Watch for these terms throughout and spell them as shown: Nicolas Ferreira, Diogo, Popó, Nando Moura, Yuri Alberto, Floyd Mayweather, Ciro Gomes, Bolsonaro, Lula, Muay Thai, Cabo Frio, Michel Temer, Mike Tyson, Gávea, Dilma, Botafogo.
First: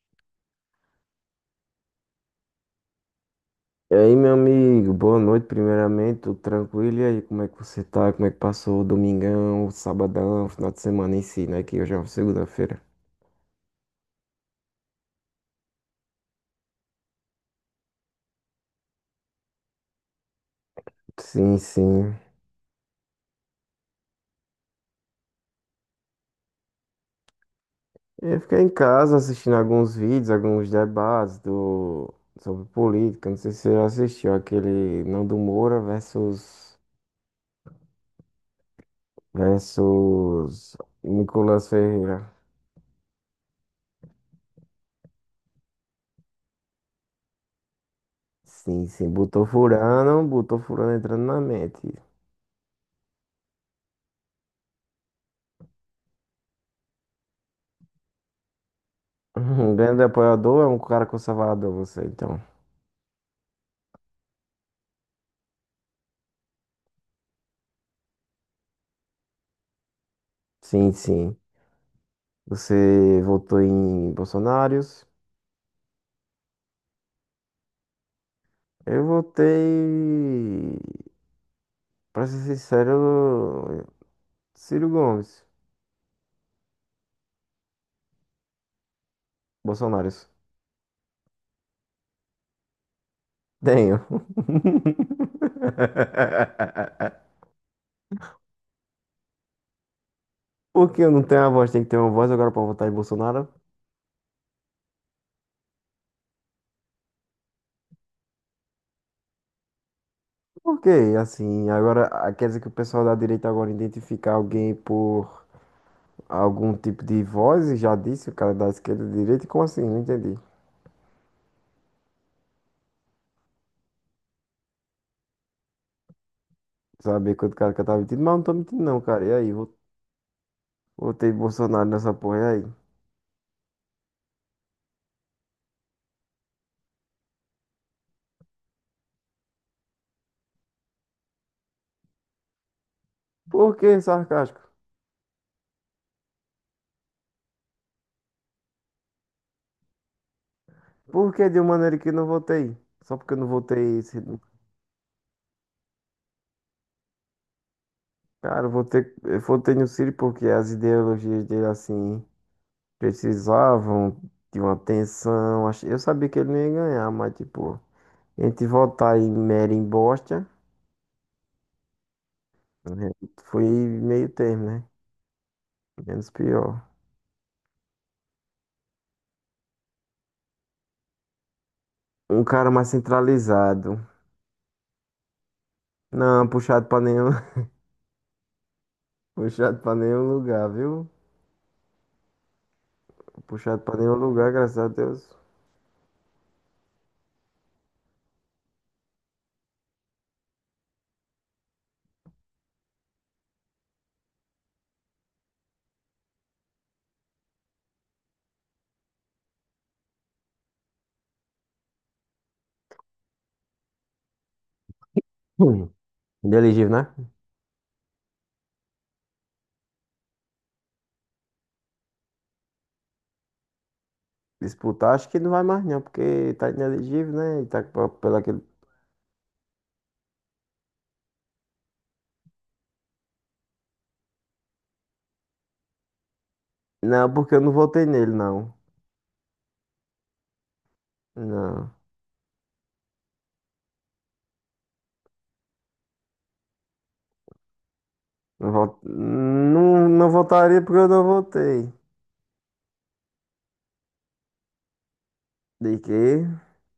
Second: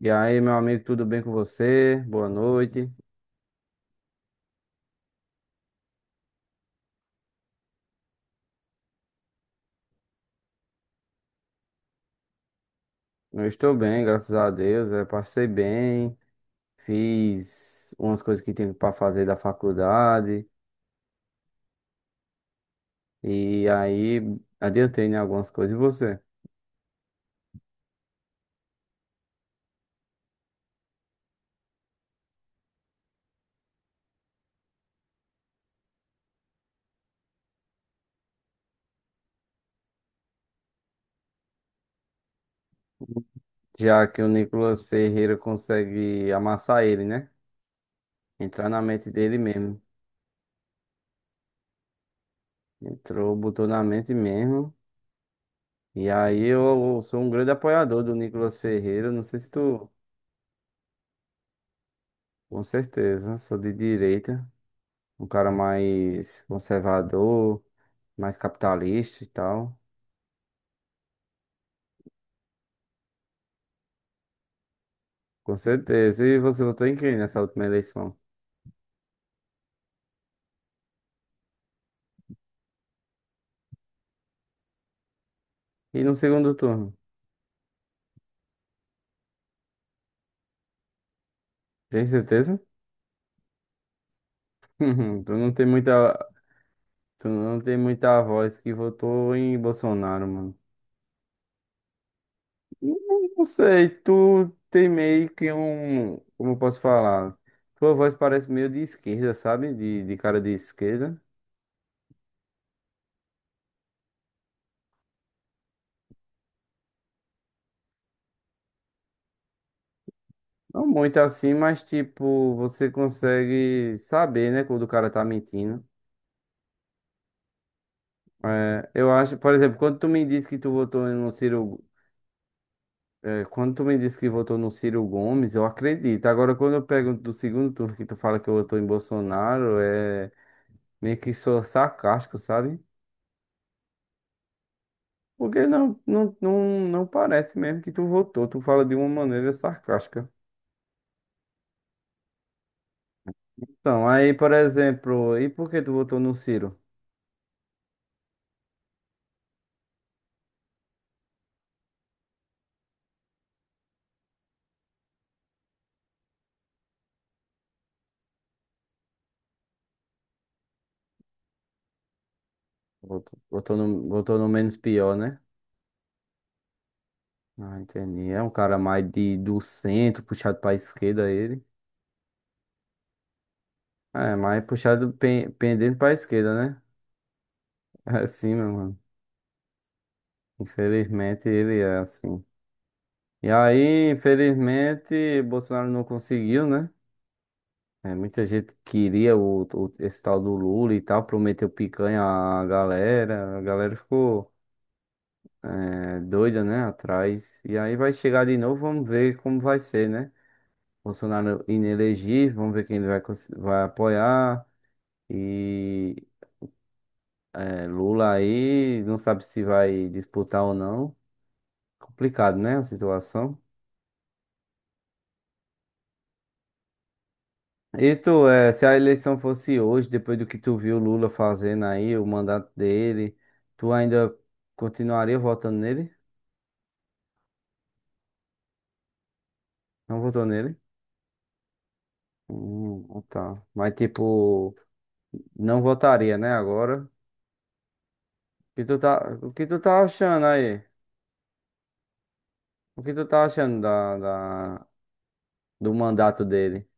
E aí, meu amigo, tudo bem com você? Boa noite. E aí, meu amigo, boa noite, primeiramente, tudo tranquilo? E aí, como é que você tá? Como é que passou o domingão, o sabadão, o final de semana em si, né? Que hoje é uma segunda-feira. Eu estou bem, graças a Deus. Eu passei bem, fiz umas coisas que tinha para fazer da faculdade Sim, sim. e aí adiantei em algumas coisas. E você? Eu fiquei em casa assistindo alguns vídeos, alguns debates sobre política. Não sei se você já assistiu aquele Nando Moura versus Nicolas Ferreira. Já que o Nicolas Ferreira consegue amassar ele, né? Entrar na Sim, mente sim, dele mesmo. Botou furando entrando na mente. Entrou, botou na mente mesmo. E aí eu sou um grande apoiador do Nicolas Ferreira. Não sei se Um tu, grande apoiador é um cara conservador, você, então. com certeza, sou de direita, um cara mais conservador mais capitalista e tal. Sim, sim. Você votou em Bolsonaros. Com certeza. E você votou em quem nessa última eleição? Eu votei, pra ser sincero, Ciro Gomes. E no segundo turno? Bolsonaros. Tem certeza? Tenho. Tu não tem muita, tu não tem muita voz que votou em Bolsonaro, mano. Por que eu não tenho a voz? Tem que ter uma voz agora pra votar em Não não, Bolsonaro? sei, tu tem meio que um, como eu posso falar? Tua voz parece meio de esquerda, sabe? De cara de Por quê? esquerda. Assim, agora quer dizer que o pessoal da direita agora identifica alguém por algum tipo de voz e já disse o cara da esquerda e direita? Como assim? Não entendi. Não muito assim, mas tipo, você consegue saber, né, quando o cara tá mentindo. Saber quanto cara que eu tava mentindo, mas eu não tô mentindo É, não, eu cara. E acho, por aí, exemplo, quando tu me disse que tu votou no votei Ciro. Bolsonaro nessa porra aí. É, quando tu me disse que votou no Ciro Gomes, eu acredito. Agora, quando eu pergunto do segundo turno que tu fala que votou em Bolsonaro, é meio que sou sarcástico, sabe? Por que sarcástico? Porque não parece mesmo que tu votou. Tu fala de uma maneira sarcástica. Por que de uma maneira que não votei? Só porque eu não votei. Então, aí, Ciro. por exemplo, e por que tu votou no Ciro? Cara, eu votei no Ciro porque as ideologias dele, assim, precisavam de uma atenção. Eu sabia que ele não ia ganhar, mas, tipo, entre votar em mera embosta, né, Votou, foi votou no, meio votou no termo, menos né? pior, né? Menos pior. Ah, entendi. É um cara mais de, do centro, puxado pra esquerda ele. Um cara mais centralizado. É, mais puxado, pendendo pra Não, esquerda, né? puxado pra nenhum, É assim, meu mano. puxado pra nenhum lugar, viu? Infelizmente ele é assim. E Puxado pra aí, nenhum lugar, graças a Deus. infelizmente, Bolsonaro não conseguiu, né? É, muita gente queria esse tal do Lula e tal, prometeu picanha à galera, a galera ficou é, doida, né? Atrás. E aí vai chegar de novo, vamos ver como vai ser, né? Bolsonaro inelegível, vamos ver quem ele vai, vai apoiar. E Inelegível, né? é, Lula aí não sabe se vai disputar ou não. Complicado, né? A situação. Disputar, acho que não vai mais não, porque tá inelegível, né? E tá E pelo tu, aquele... é, se a eleição fosse hoje, depois do que tu viu o Lula fazendo aí, o mandato dele, tu ainda continuaria votando nele? Não, porque eu não votei nele, não. Não votou nele? Não. Ah, tá. Mas tipo, não votaria, né, agora? Não, O que tu tá, o que tu tá não, não achando votaria aí? porque eu não votei. O que tu tá achando da- do De mandato quê? dele?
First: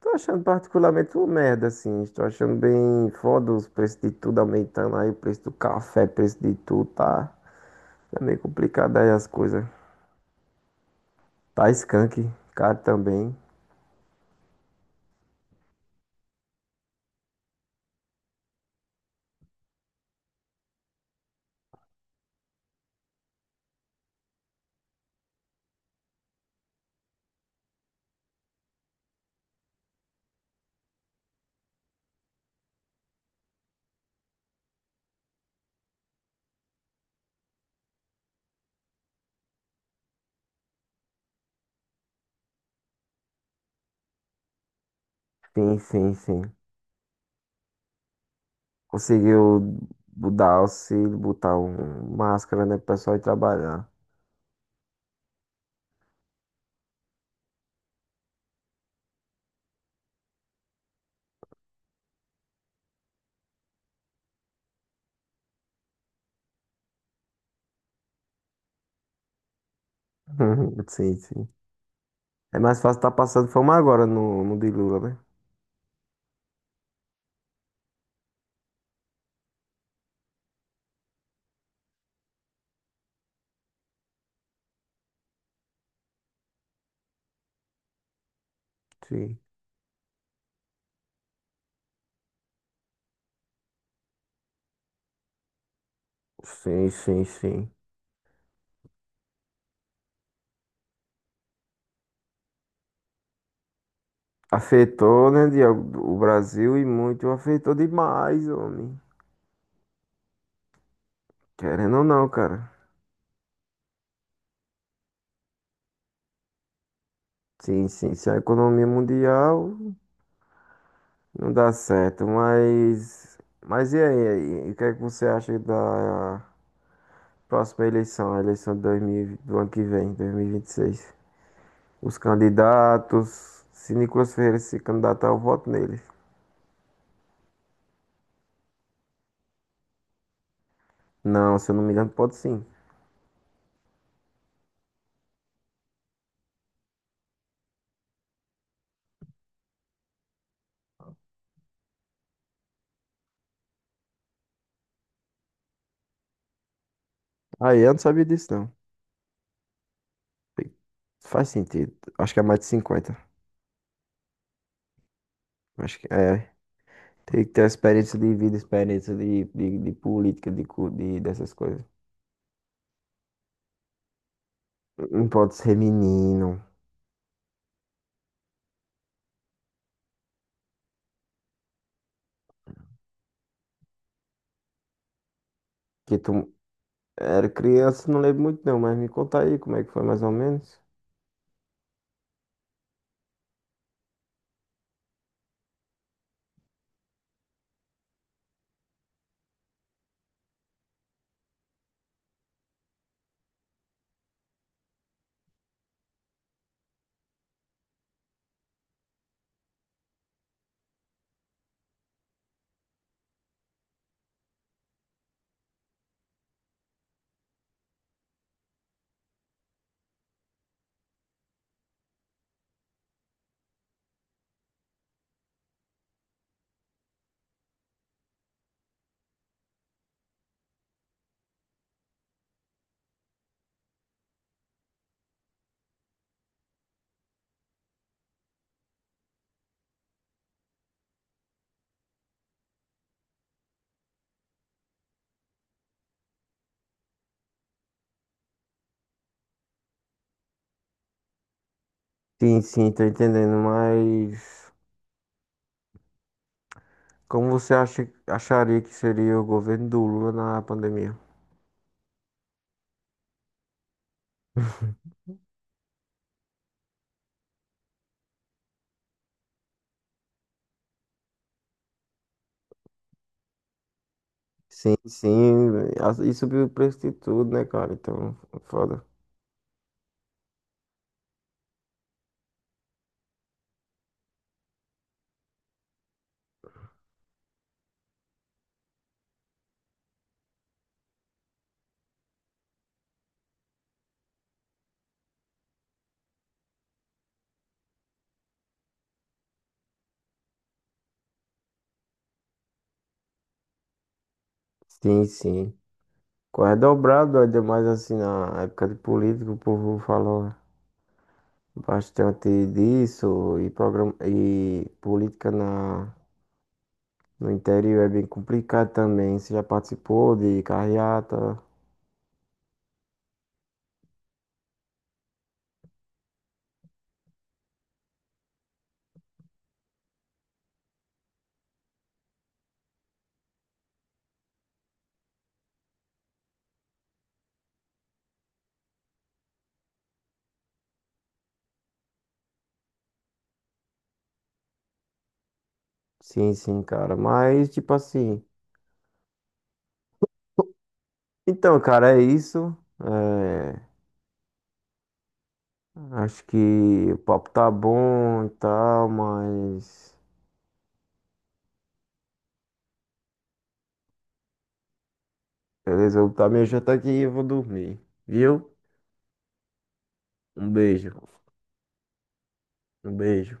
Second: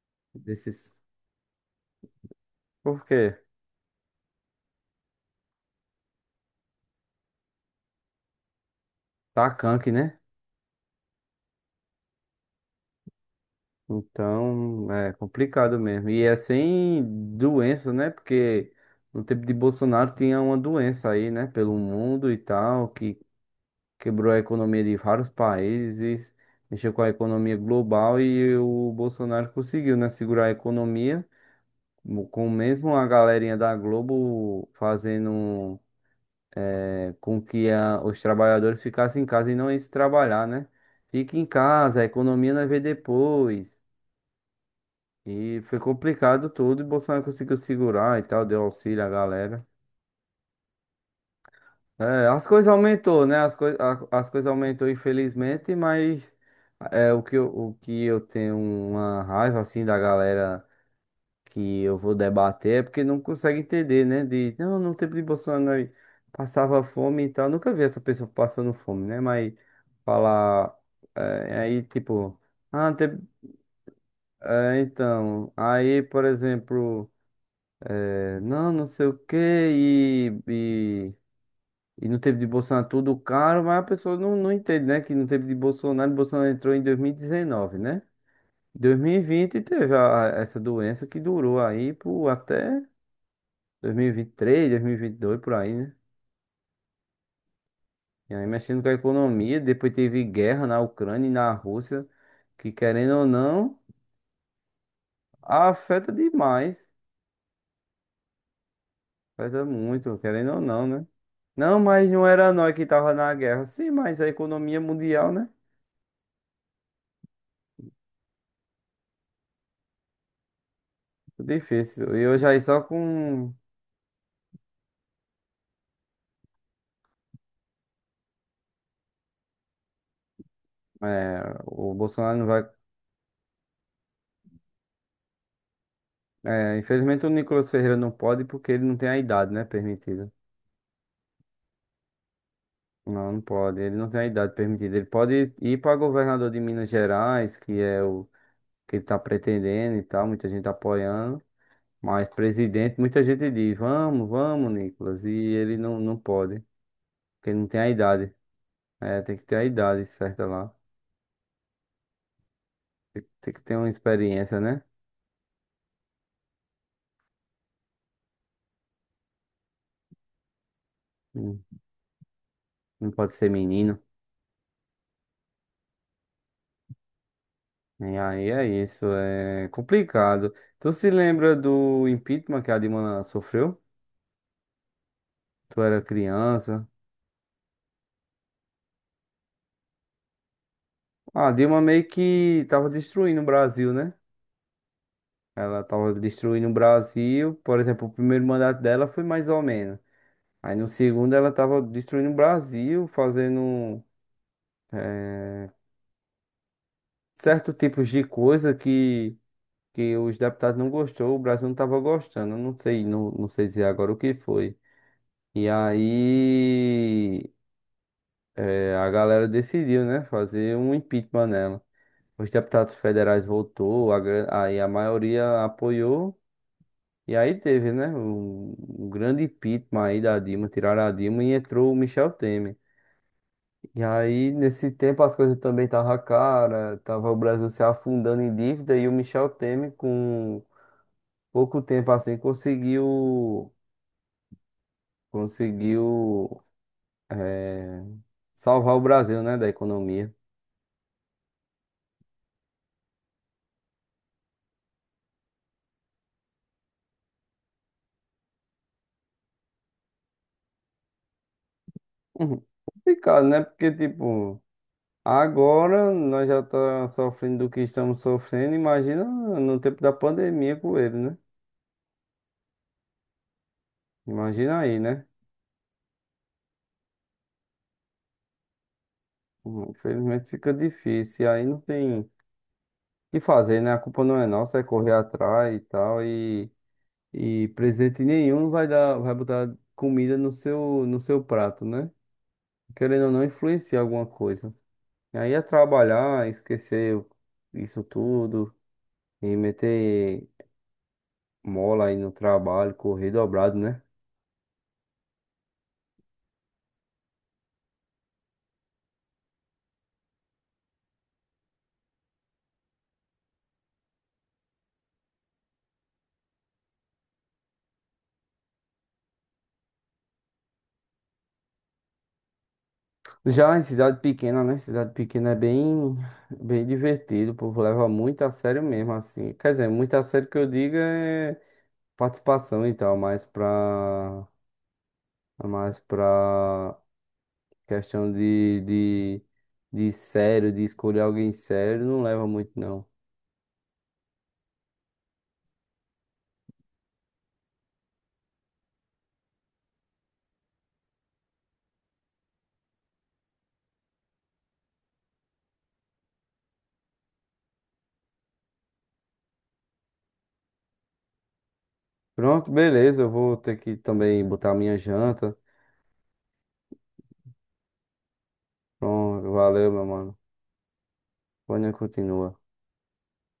Tô achando Desses... particularmente uma merda, assim. Estou achando Por bem quê? foda os preços de tudo aumentando aí. O preço do café, preço de tudo, tá... Tá meio complicado aí as Tá coisas. canque, né? Tá skunk, caro também. Então, é complicado mesmo. E é sem doença, né? Porque no tempo de Bolsonaro tinha uma doença aí, né? Pelo mundo e tal, que quebrou a economia de vários países, mexeu com a economia global e o Bolsonaro conseguiu, né? Segurar a economia, com mesmo a galerinha da Globo fazendo é, com que os trabalhadores ficassem em casa e não iam se trabalhar, né? Fique em casa, a economia nós vê depois. E foi Sim, sim, complicado sim. tudo, e Bolsonaro conseguiu segurar e tal, deu auxílio à galera. Conseguiu dar auxílio, botar um É, as máscara, coisas né, pro pessoal ir aumentou, né? As, trabalhar. As coisas aumentou, infelizmente, mas é, o que eu tenho uma raiva, assim, da galera que eu vou debater é porque não consegue entender, né? Diz, não, no tempo de Bolsonaro passava fome e tal. Nunca vi essa pessoa passando fome, né? Mas falar, Sim, sim. é, aí, tipo, É mais ah, fácil estar teve- passando fome agora no de é, Lula, né? então, aí, por exemplo... É, não, não sei o que e no tempo de Bolsonaro tudo caro, mas a pessoa não entende, né? Que no tempo de Bolsonaro, Bolsonaro entrou em 2019, né? Sim. 2020 teve essa doença que durou aí por até 2023, 2022, por aí, né? Sim, sim, sim. E aí mexendo com a economia, depois teve guerra na Ucrânia e na Rússia, que querendo ou não, Afetou, né, Diogo, afeta o Brasil e demais, muito afetou demais, homem. afeta muito, querendo ou não, né? Não, Querendo ou mas não não, era cara. nós que tava na guerra. Sim, mas a economia mundial, né? Sim, sim, se a economia mundial não dá Difícil. E certo, hoje aí só mas. com. Mas e aí? E o que é que você acha da próxima eleição, a eleição de 2000 do ano que vem, dois mil e vinte e seis É, o os Bolsonaro não vai. candidatos. Se Nicolas Ferreira se candidatar, eu voto nele. É, infelizmente o Nicolas Ferreira não pode porque ele não tem a idade, né? Permitida. Não, se eu não me engano, pode sim. Não pode. Ele não tem a idade permitida. Ele pode ir para governador de Minas Gerais, que é o que ele está pretendendo e tal. Muita gente apoiando. Mas presidente, muita gente diz: vamos, vamos, Nicolas. E ele não pode, porque ele não tem Aí, a eu não sabia idade. disso, não. É, tem que ter a idade certa lá. Tem- Faz sentido. Acho que é mais de 50. Tem que ter uma experiência, né? Acho que é. Tem que ter experiência de vida, experiência de política, de dessas Não coisas. não, pode ser menino. Não pode ser menino. E aí é isso, é complicado. Tu se lembra do impeachment que a Dilma sofreu? Tu era Que tu criança. era criança, não lembro muito não, mas me conta aí como é que foi mais ou menos. A Dilma meio que tava destruindo o Brasil, né? Ela tava destruindo o Brasil. Por exemplo, o primeiro mandato dela foi mais ou menos. Aí no segundo ela tava destruindo o Brasil, fazendo eh, certo tipos de coisa que os deputados não gostou, o Brasil não tava gostando. Eu não sei, não sei dizer agora o que foi. E aí. É, a galera decidiu, né, fazer um impeachment nela. Os deputados federais votou, a, aí a maioria apoiou, e aí teve, né, um grande impeachment aí da Dilma, tiraram a Dilma e entrou o Michel Temer. E aí, nesse tempo, as coisas também estavam cara, tava o Brasil se afundando em dívida, e o Michel Temer, com pouco tempo assim, conseguiu, é, salvar o Brasil, né, da economia. Sim, sim, tô entendendo, mas como você acha, acharia que seria o governo do Lula na pandemia? Uhum. Complicado, né, porque, tipo... Agora nós já estamos sofrendo do que estamos sofrendo. Imagina no tempo da pandemia com ele, né? Imagina Sim, aí, né? sim. E subiu o preço de tudo, né, cara? Então, foda. Infelizmente fica difícil. E aí não tem o que fazer, né? A culpa não é nossa, é correr atrás e tal. E presente nenhum vai dar, vai botar comida no seu, no seu prato, né? Querendo ou não, influencia alguma coisa. E aí é trabalhar, esquecer isso tudo e meter mola aí no trabalho, correr dobrado, né? Sim, sim. Corre dobrado, ainda mais assim na época de política, o povo falou bastante disso. E, programa, e política no interior é bem complicado também. Você já participou de carreata? Já em cidade pequena, né? Cidade pequena é bem, bem divertido, o povo leva muito a sério mesmo, assim. Quer dizer, muito a sério que eu digo é participação e tal, mas mais pra questão de sério, de escolher alguém sério, não leva muito, não. Sim, sim, cara. Mas, tipo assim. Então, cara, é isso. É, acho que o papo tá bom e tal, mas. Pronto, beleza, eu vou ter que também botar minha janta. Beleza, eu vou já meu aqui e eu vou dormir. Viu? Pronto, valeu, meu mano. Um beijo. Amanhã continua. Um beijo.